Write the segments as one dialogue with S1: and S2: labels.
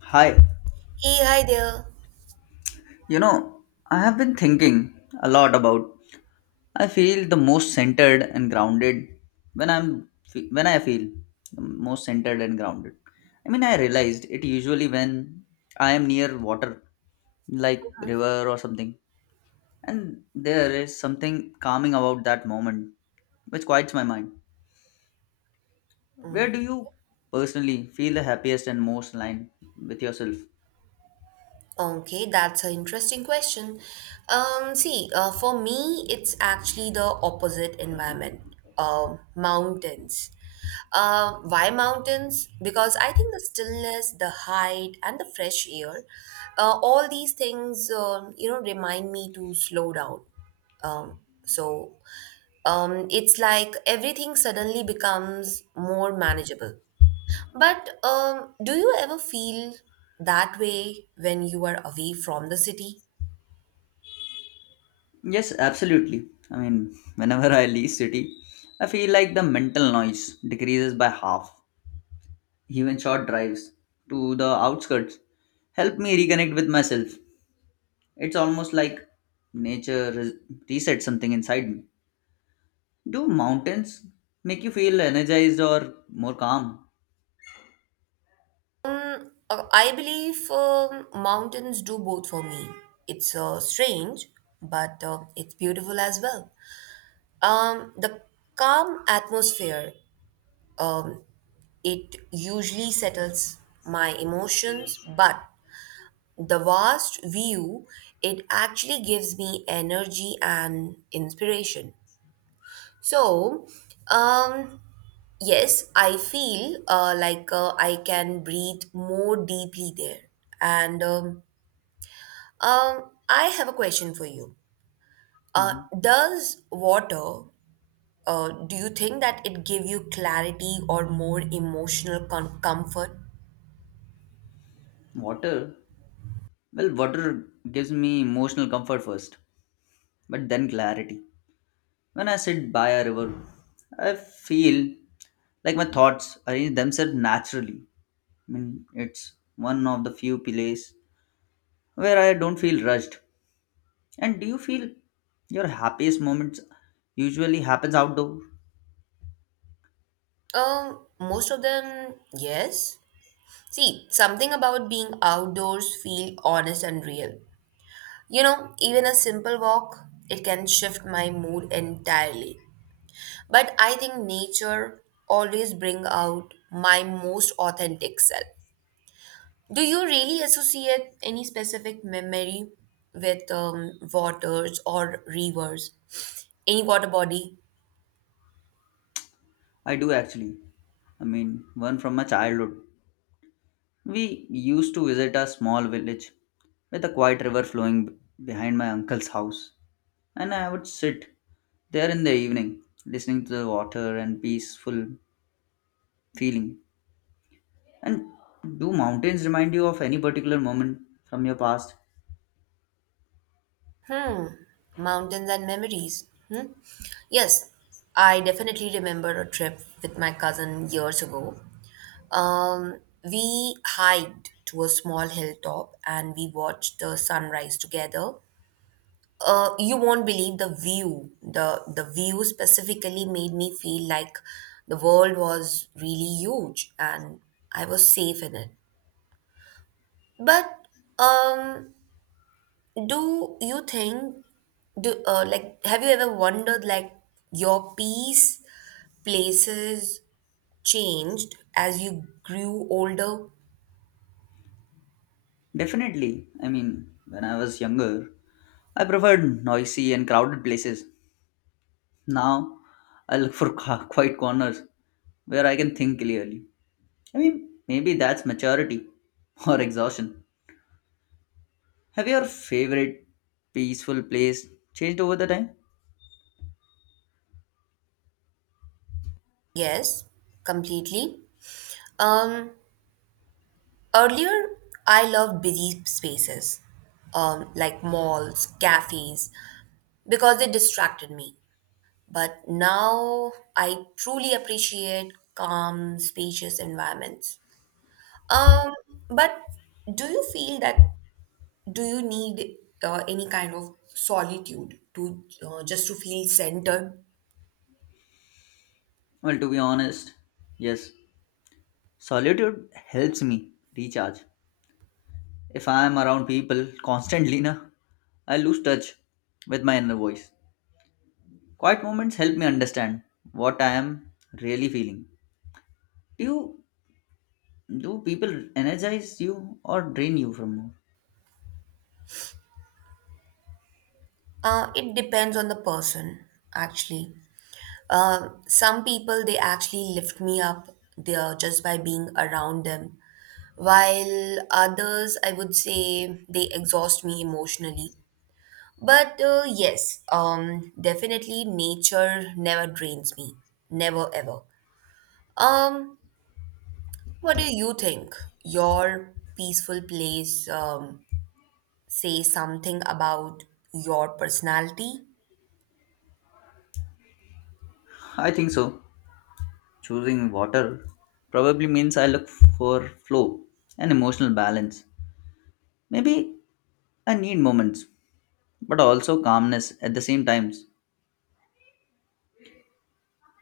S1: Hi,
S2: Hey, hi there.
S1: you know, I have been thinking a lot about. I feel the most centered and grounded when I feel the most centered and grounded. I mean, I realized it usually when I am near water like river or something, and there is something calming about that moment which quiets my mind. Where do you personally feel the happiest and most aligned with yourself?
S2: Okay, that's an interesting question. See, for me, it's actually the opposite environment. Mountains. Why mountains? Because I think the stillness, the height, and the fresh air, all these things, remind me to slow down. Um, so, it's like everything suddenly becomes more manageable. But do you ever feel that way when you are away from the city?
S1: Yes, absolutely. I mean, whenever I leave city, I feel like the mental noise decreases by half. Even short drives to the outskirts help me reconnect with myself. It's almost like nature res- resets something inside me. Do mountains make you feel energized or more calm?
S2: I believe, mountains do both for me. It's strange, but it's beautiful as well. The calm atmosphere, um, it usually settles my emotions, but the vast view, it actually gives me energy and inspiration. So, um, yes, I feel like I can breathe more deeply there. And I have a question for you. Uh,
S1: Mhm.
S2: does water, do you think that it give you clarity or more emotional comfort?
S1: Water? Well, water gives me emotional comfort first, but then clarity. When I sit by a river, I feel like my thoughts arrange themselves naturally. I mean, it's one of the few places where I don't feel rushed. And do you feel your happiest moments usually happens outdoor?
S2: Most of them, yes. See, something about being outdoors feel honest and real. Even a simple walk, it can shift my mood entirely. But I think nature always bring out my most authentic self. Do you really associate any specific memory with, waters or rivers? Any water body?
S1: I do actually. I mean, one from my childhood. We used to visit a small village with a quiet river flowing behind my uncle's house, and I would sit there in the evening, listening to the water and peaceful feeling. And do mountains remind you of any particular moment from your past?
S2: Hmm. Mountains and memories. Hmm. Yes, I definitely remember a trip with my cousin years ago. We hiked to a small hilltop, and we watched the sunrise together. You won't believe the view. The view specifically made me feel like the world was really huge, and I was safe in it. But um, do you think do like have you ever wondered, like your peace places changed as you grew older?
S1: Definitely. I mean, when I was younger, I preferred noisy and crowded places. Now, I look for quiet corners where I can think clearly. I mean, maybe that's maturity or exhaustion. Have your favorite peaceful place changed over the time?
S2: Yes, completely. Um, Earlier, I loved busy spaces, like malls, cafes, because they distracted me. But now I truly appreciate calm, spacious environments. Um, but do you feel that do you need any kind of solitude to feel centered?
S1: Well, to be honest, yes. Solitude helps me recharge. If I am around people constantly, na, I lose touch with my inner voice. Quiet moments help me understand what I am really feeling. Do you do people energize you or drain you from more?
S2: It depends on the person, actually. Some people, they actually lift me up there just by being around them, while others, I would say, they exhaust me emotionally. But yes, definitely nature never drains me, never ever. Um, what do you think? Your peaceful place, say something about your personality?
S1: I think so. Choosing water probably means I look for flow and emotional balance. Maybe I need moments, but also calmness at the same times.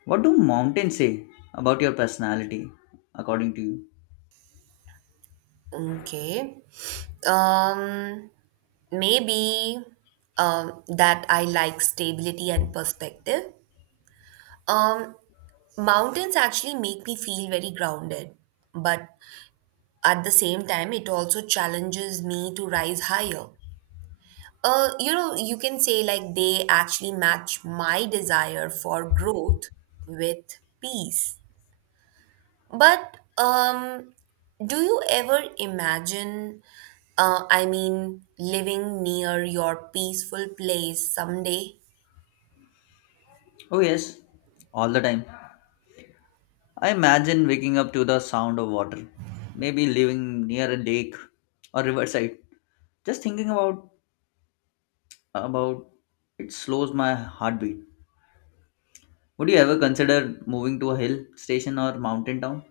S1: What do mountains say about your personality, according to you?
S2: Okay. Um, Maybe, that I like stability and perspective. Um, Mountains actually make me feel very grounded, but at the same time, it also challenges me to rise higher. You can say, like, they actually match my desire for growth with peace. But do you ever imagine, I mean, living near your peaceful place someday?
S1: Oh yes, all the time. I imagine waking up to the sound of water, maybe living near a lake or riverside. Just thinking about it slows my heartbeat. Would you ever consider moving to a hill station or mountain town?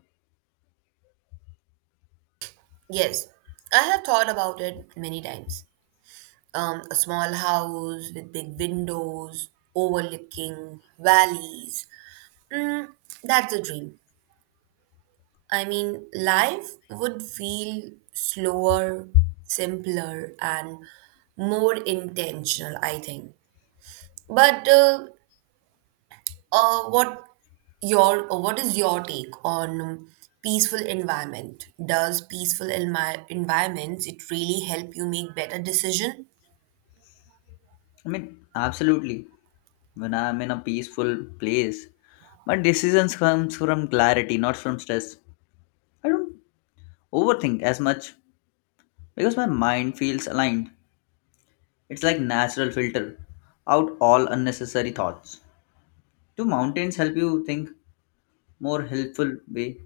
S2: Yes, I have thought about it many times. A small house with big windows, overlooking valleys. Mm, that's a dream. I mean, life would feel slower, simpler, and more intentional, I think. But uh, what what is your take on, peaceful environment? Does peaceful environments it really help you make better decision?
S1: I mean, absolutely. When I am in a peaceful place, my decisions comes from clarity, not from stress. I don't overthink as much because my mind feels aligned. It's like natural filter out all unnecessary thoughts. Do mountains help you think more helpful way?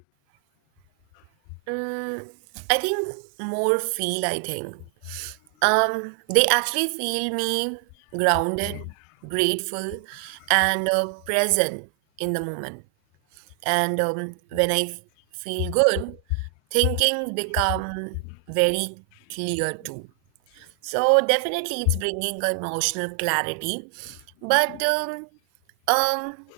S2: Mm, I think more feel. I think, they actually feel me grounded, grateful, and present in the moment. And when I feel good, thinking become very clear too. So definitely, it's bringing emotional clarity. But um,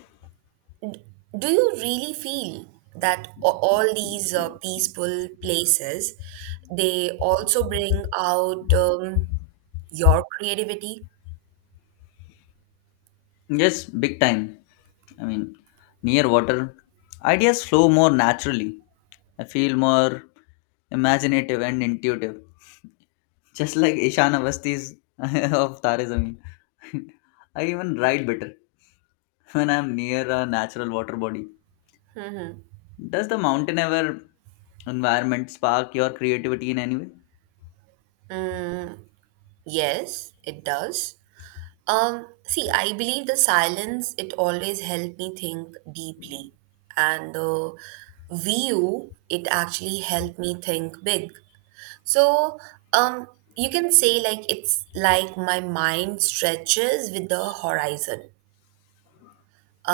S2: do you really feel that all these peaceful places, they also bring out, your creativity?
S1: Yes, big time. I mean, near water, ideas flow more naturally. I feel more imaginative and intuitive, just like Ishan Avastis of Tare Zameen. I even ride better when I'm near a natural water body. Does the mountain ever environment spark your creativity in any way?
S2: Yes, it does. See, I believe the silence, it always helped me think deeply, and the view, it actually helped me think big. So, um, you can say, like, it's like my mind stretches with the horizon.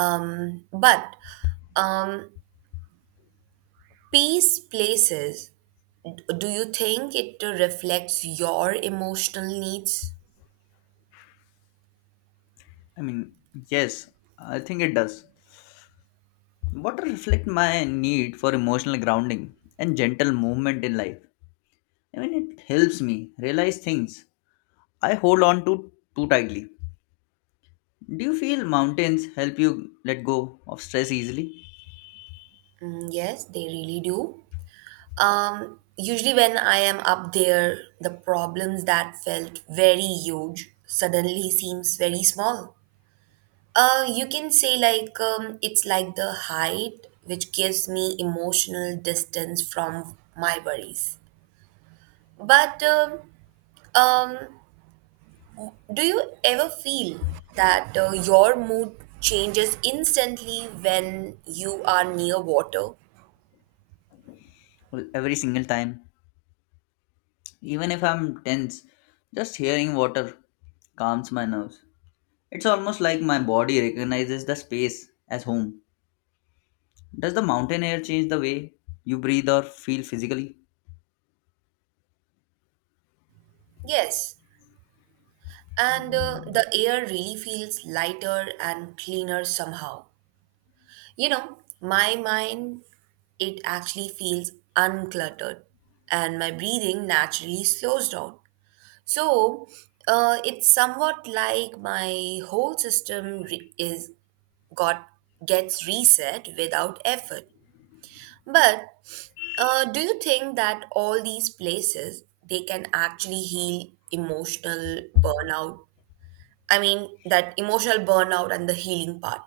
S2: But um, peace places, do you think it reflects your emotional needs?
S1: I mean, yes, I think it does. Water reflects my need for emotional grounding and gentle movement in life. I mean, it helps me realize things I hold on to too tightly. Do you feel mountains help you let go of stress easily?
S2: Yes, they really do. Usually, when I am up there, the problems that felt very huge suddenly seems very small. You can say, like, it's like the height, which gives me emotional distance from my worries. But um, do you ever feel that, your mood changes instantly when you are near water?
S1: Well, every single time, even if I'm tense, just hearing water calms my nerves. It's almost like my body recognizes the space as home. Does the mountain air change the way you breathe or feel physically?
S2: Yes, and the air really feels lighter and cleaner somehow. My mind, it actually feels uncluttered, and my breathing naturally slows down. So it's somewhat like my whole system re- is got gets reset without effort. But do you think that all these places, they can actually heal emotional burnout? I mean, that emotional burnout and the healing part.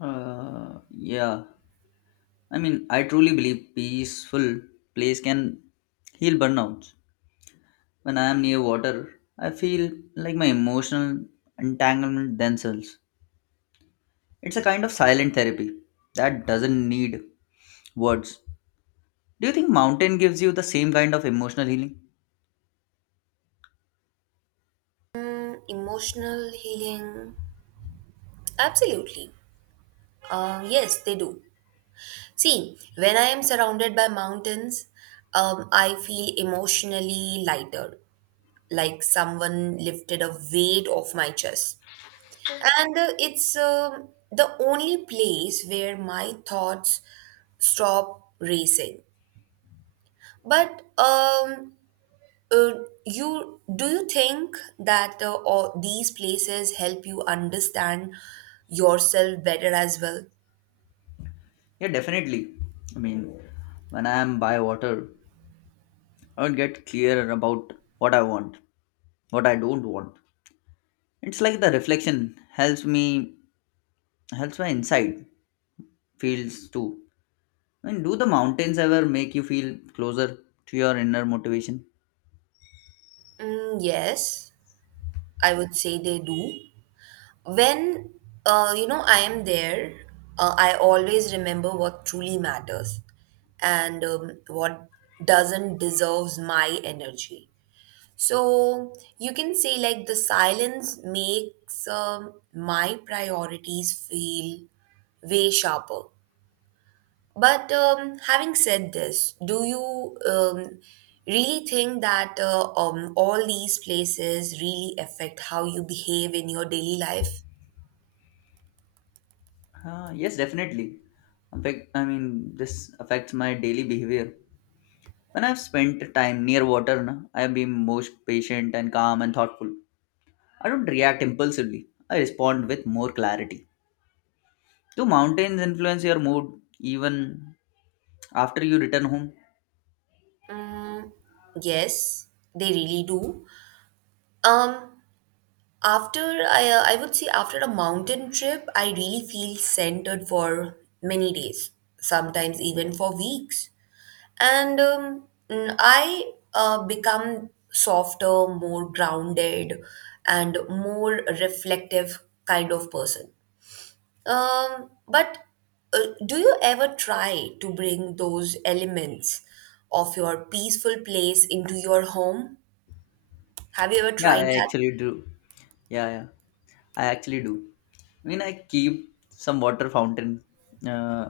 S1: Uh, yeah. I mean, I truly believe peaceful place can heal burnouts. When I am near water, I feel like my emotional entanglement themselves. It's a kind of silent therapy that doesn't need words. Do you think mountain gives you the same kind of emotional healing?
S2: Emotional healing, absolutely. Yes, they do. See, when I am surrounded by mountains, I feel emotionally lighter, like someone lifted a weight off my chest. And it's the only place where my thoughts stop racing. But uh, you do you think that, all these places help you understand yourself better as well?
S1: Yeah, definitely. I mean, when I am by water, I would get clearer about what I want, what I don't want. It's like the reflection helps me, helps my inside feels too. And do the mountains ever make you feel closer to your inner motivation?
S2: Yes, I would say they do. When I am there, I always remember what truly matters, and what doesn't deserves my energy. So you can say, like, the silence makes, my priorities feel way sharper. But having said this, do you, really think that, all these places really affect how you behave in your daily life?
S1: Yes, definitely. In fact, I mean, this affects my daily behavior. When I've spent time near water, na, I've been most patient and calm and thoughtful. I don't react impulsively. I respond with more clarity. Do mountains influence your mood even after you return home?
S2: Yes, they really do. Um, after I would say, after a mountain trip, I really feel centered for many days, sometimes even for weeks. And I, become softer, more grounded, and more reflective kind of person. But do you ever try to bring those elements of your peaceful place into your home? Have you ever
S1: Yeah,
S2: tried
S1: I
S2: that?
S1: actually do. Yeah, yeah, I actually do. I mean, I keep some water fountain. Uh,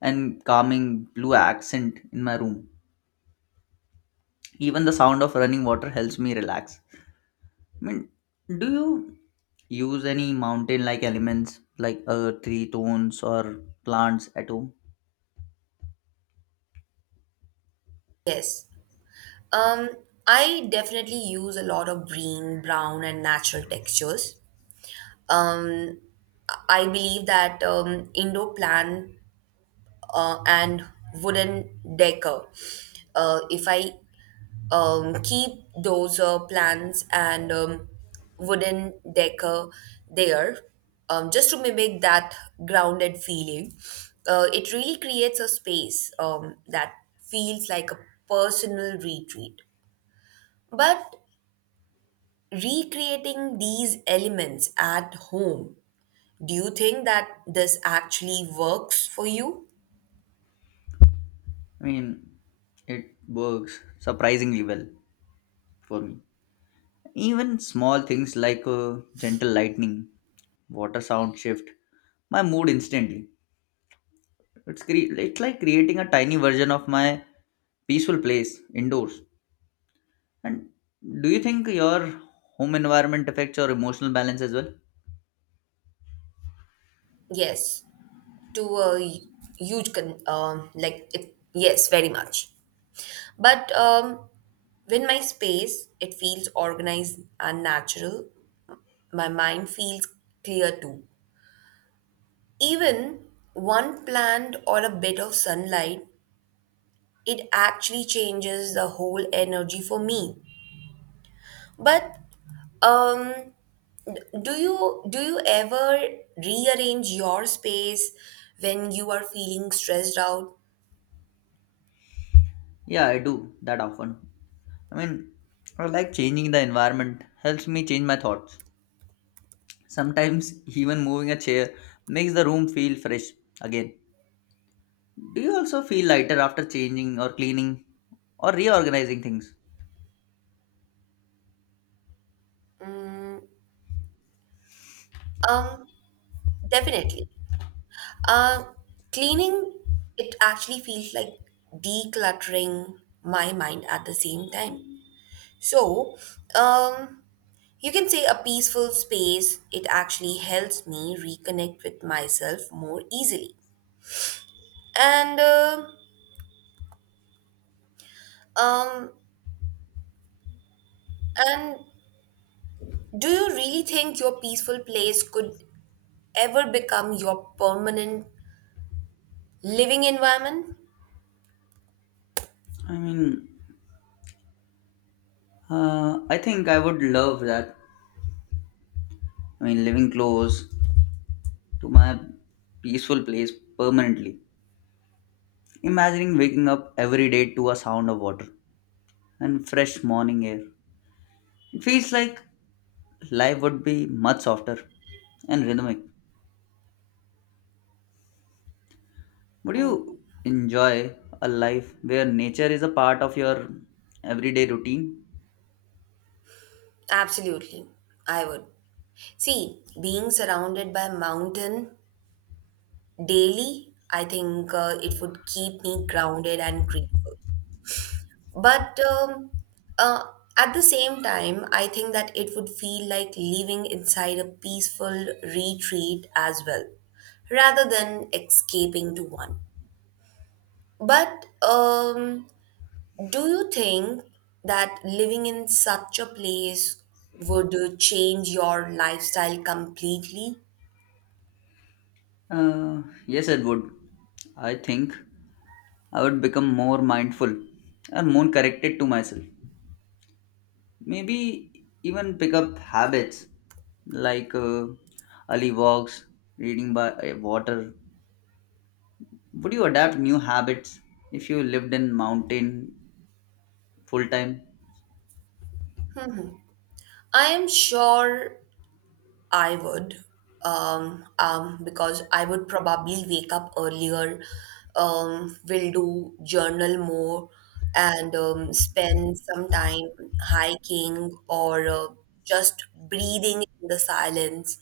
S1: and calming blue accent in my room. Even the sound of running water helps me relax. I mean, do you use any mountain like elements like earth, tree tones, or plants at home?
S2: Yes. Um, I definitely use a lot of green, brown, and natural textures. Um, I believe that, indoor plant and wooden decor. If I, keep those plants and, wooden decor there, just to mimic that grounded feeling. It really creates a space, that feels like a personal retreat. But recreating these elements at home, do you think that this actually works for you?
S1: I mean, it works surprisingly well for me. Even small things like gentle lightning, water sound shift my mood instantly. It's like creating a tiny version of my peaceful place indoors. And do you think your home environment affects your emotional balance as well?
S2: Yes, to a huge con- like it, yes, very much. But when my space, it feels organized and natural. My mind feels clear too. Even one plant or a bit of sunlight, it actually changes the whole energy for me. But um, do you ever rearrange your space when you are feeling stressed out?
S1: Yeah, I do that often. I mean, I like changing the environment helps me change my thoughts. Sometimes even moving a chair makes the room feel fresh again. Do you also feel lighter after changing or cleaning or reorganizing things?
S2: Um, Definitely. Uh, Cleaning, it actually feels like decluttering my mind at the same time. So, um, you can say a peaceful space, it actually helps me reconnect with myself more easily. And, uh, um, and do you really think your peaceful place could ever become your permanent living environment?
S1: I mean, I think I would love that. I mean, living close to my peaceful place permanently. Imagining waking up every day to a sound of water and fresh morning air. It feels like life would be much softer and rhythmic. Would you enjoy a life where nature is a part of your everyday routine?
S2: Absolutely, I would. See, being surrounded by mountain daily, I think it would keep me grounded and grateful. But uh, at the same time, I think that it would feel like living inside a peaceful retreat as well, rather than escaping to one. But do you think that living in such a place would, change your lifestyle completely?
S1: Uh, yes, it would. I think I would become more mindful and more connected to myself. Maybe even pick up habits like early walks, reading by water. Would you adapt new habits if you lived in mountain full time?
S2: I am sure I would, because I would probably wake up earlier, will do journal more, and spend some time hiking or just breathing in the silence.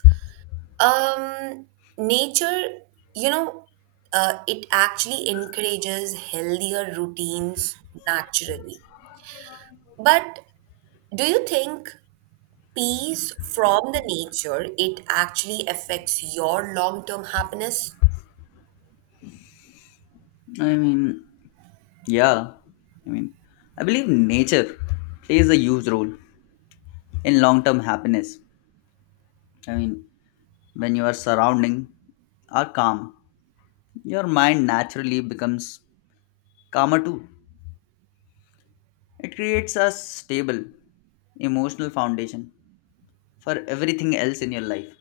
S2: Um, Nature, you know, it actually encourages healthier routines naturally. But do you think peace from the nature, it actually affects your long term happiness?
S1: I mean, yeah. I mean, I believe nature plays a huge role in long term happiness. I mean, when your surrounding are calm, your mind naturally becomes calmer too. It creates a stable emotional foundation for everything else in your life.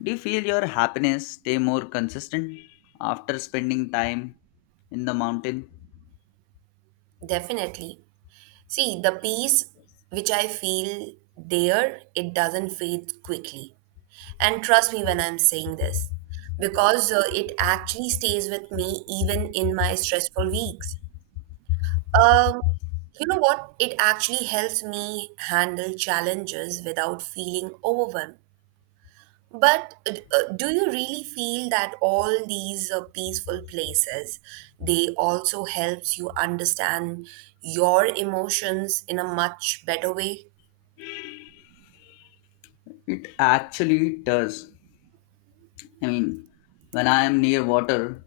S1: Do you feel your happiness stay more consistent after spending time in the mountain?
S2: Definitely. See, the peace which I feel there, it doesn't fade quickly. And trust me when I'm saying this, because it actually stays with me even in my stressful weeks. Um, you know what? It actually helps me handle challenges without feeling overwhelmed. But do you really feel that all these peaceful places, they also helps you understand your emotions in a much better way?
S1: It actually does. I mean, when I am near water,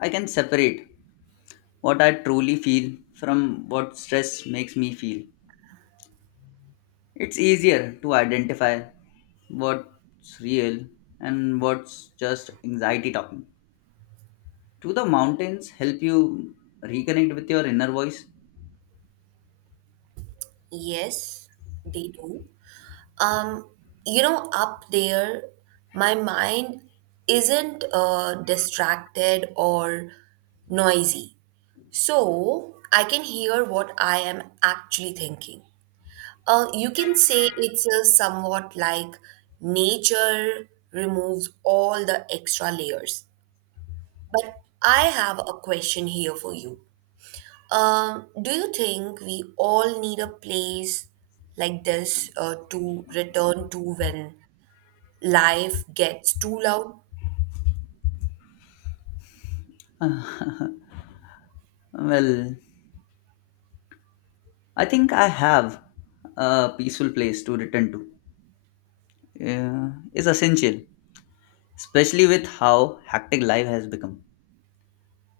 S1: I can separate what I truly feel from what stress makes me feel. It's easier to identify what's real and what's just anxiety talking. Do the mountains help you reconnect with your inner voice?
S2: Yes, they do. Um, up there, my mind isn't distracted or noisy, so I can hear what I am actually thinking. You can say it's a somewhat like nature removes all the extra layers. But I have a question here for you. Do you think we all need a place like this, to return to when life gets too loud?
S1: Well, I think I have a peaceful place to return to. Is essential, especially with how hectic life has become.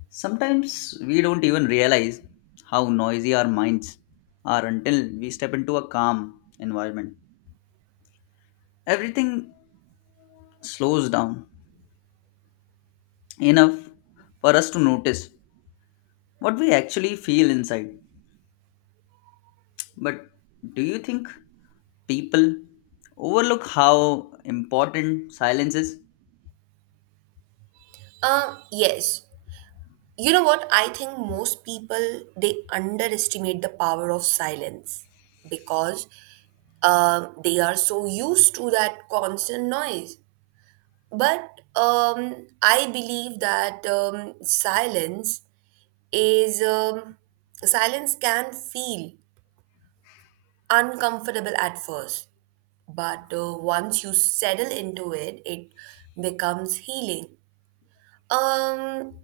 S1: Sometimes we don't even realize how noisy our minds are until we step into a calm environment. Everything slows down enough for us to notice what we actually feel inside. But do you think people overlook how important silence is?
S2: Yes. You know what? I think most people, they underestimate the power of silence because, they are so used to that constant noise. But I believe that, is um, silence can feel uncomfortable at first, but once you settle into it, it becomes healing. Um,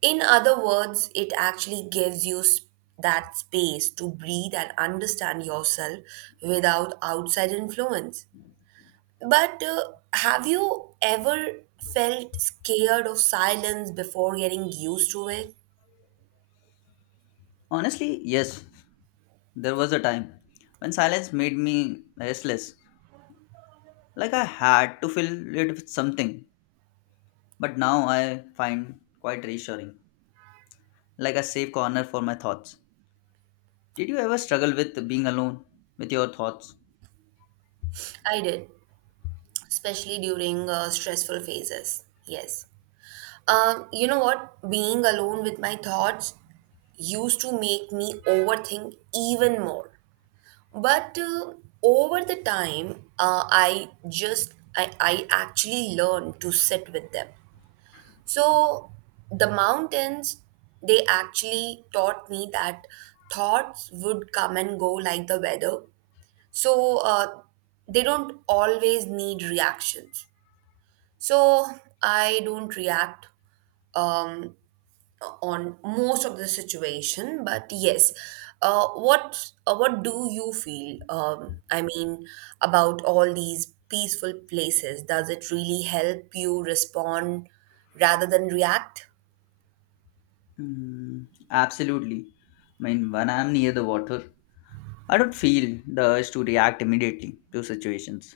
S2: In other words, it actually gives you that space to breathe and understand yourself without outside influence. But have you ever felt scared of silence before getting used to it?
S1: Honestly, yes. There was a time when silence made me restless, like I had to fill it with something. But now I find quite reassuring, like a safe corner for my thoughts. Did you ever struggle with being alone with your thoughts?
S2: I did, especially during stressful phases. Yes. You know what? Being alone with my thoughts used to make me overthink even more. But over the time, I actually learned to sit with them. So the mountains, they actually taught me that thoughts would come and go like the weather. So they don't always need reactions. So I don't react, Um, on most of the situation. But yes, what do you feel, I mean about all these peaceful places, does it really help you respond rather than react?
S1: Mm, absolutely. I mean, when I'm near the water, I don't feel the urge to react immediately to situations.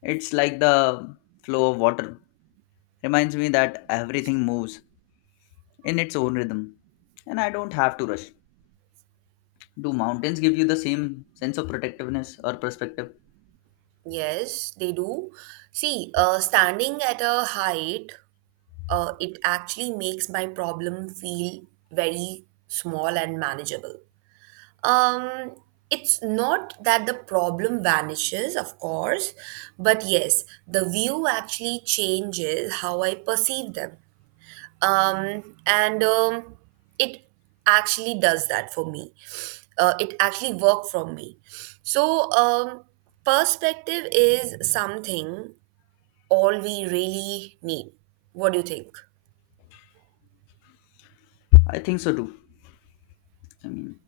S1: It's like the flow of water reminds me that everything moves in its own rhythm and I don't have to rush. Do mountains give you the same sense of protectiveness or perspective?
S2: Yes, they do. See, standing at a height, it actually makes my problem feel very small and manageable. Um, it's not that the problem vanishes, of course, but yes, the view actually changes how I perceive them. And it actually does that for me. It actually worked from me. So, perspective is something all we really need. What do you think?
S1: I think so too. I mean,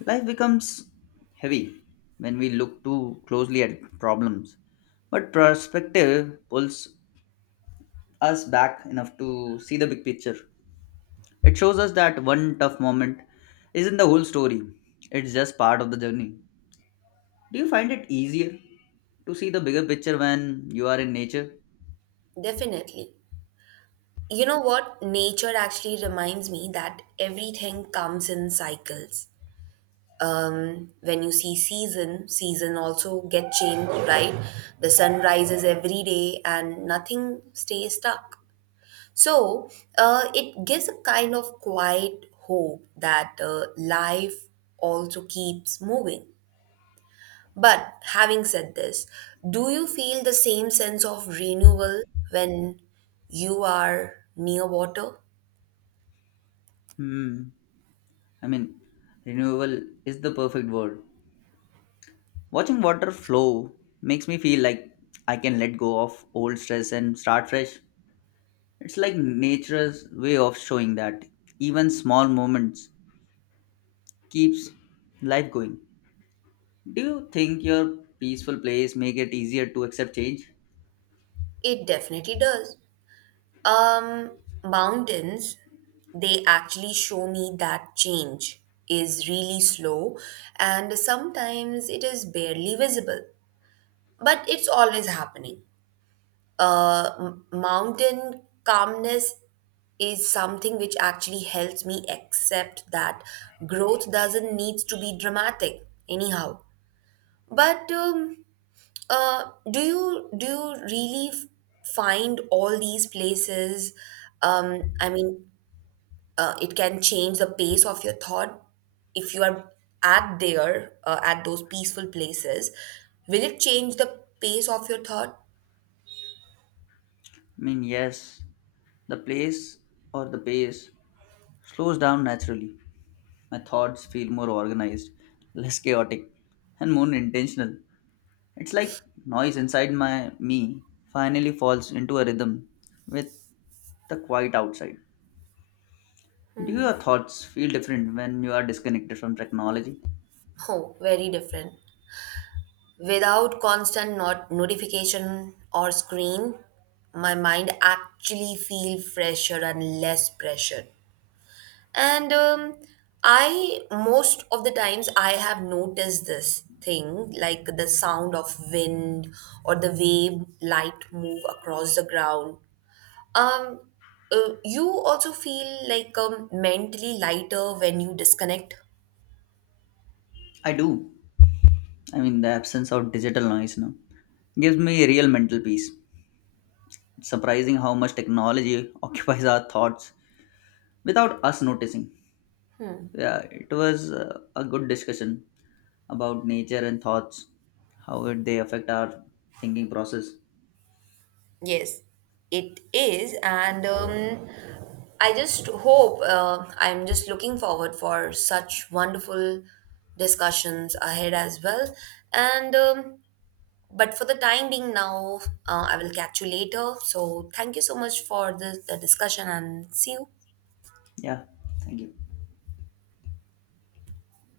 S1: life becomes heavy when we look too closely at problems, but perspective pulls us back enough to see the big picture. It shows us that one tough moment isn't the whole story, it's just part of the journey. Do you find it easier to see the bigger picture when you are in nature?
S2: Definitely. You know what? Nature actually reminds me that everything comes in cycles. When you see, season also get changed, right? The sun rises every day, and nothing stays stuck. So it gives a kind of quiet hope that, life also keeps moving. But having said this, do you feel the same sense of renewal when you are near water?
S1: Hmm. I mean, renewable is the perfect word. Watching water flow makes me feel like I can let go of old stress and start fresh. It's like nature's way of showing that even small moments keeps life going. Do you think your peaceful place make it easier to accept change?
S2: It definitely does. Um, Mountains, they actually show me that change is really slow, and sometimes it is barely visible, but it's always happening. Mountain calmness is something which actually helps me accept that growth doesn't need to be dramatic anyhow. But do you really find all these places? I mean, it can change the pace of your thought if you are at those peaceful places. Will it change the pace of your thought?
S1: I mean, yes, the place or the pace slows down naturally. My thoughts feel more organized, less chaotic, and more intentional. It's like noise inside my me finally falls into a rhythm with the quiet outside. Do your thoughts feel different when you are disconnected from technology?
S2: Oh, very different. Without constant not notification or screen, my mind actually feel fresher and less pressured. And I, most of the times, I have noticed this thing, like the sound of wind or the way light move across the ground. Um, you also feel like, mentally lighter when you disconnect.
S1: I do. I mean, the absence of digital noise now gives me real mental peace. It's surprising how much technology occupies our thoughts without us noticing. Yeah, it was a good discussion about nature and thoughts, how would they affect our thinking process.
S2: Yes, it is, and I'm just looking forward for such wonderful discussions ahead as well. And but for the time being, now I will catch you later. So thank you so much for the discussion, and see you.
S1: Yeah, thank you.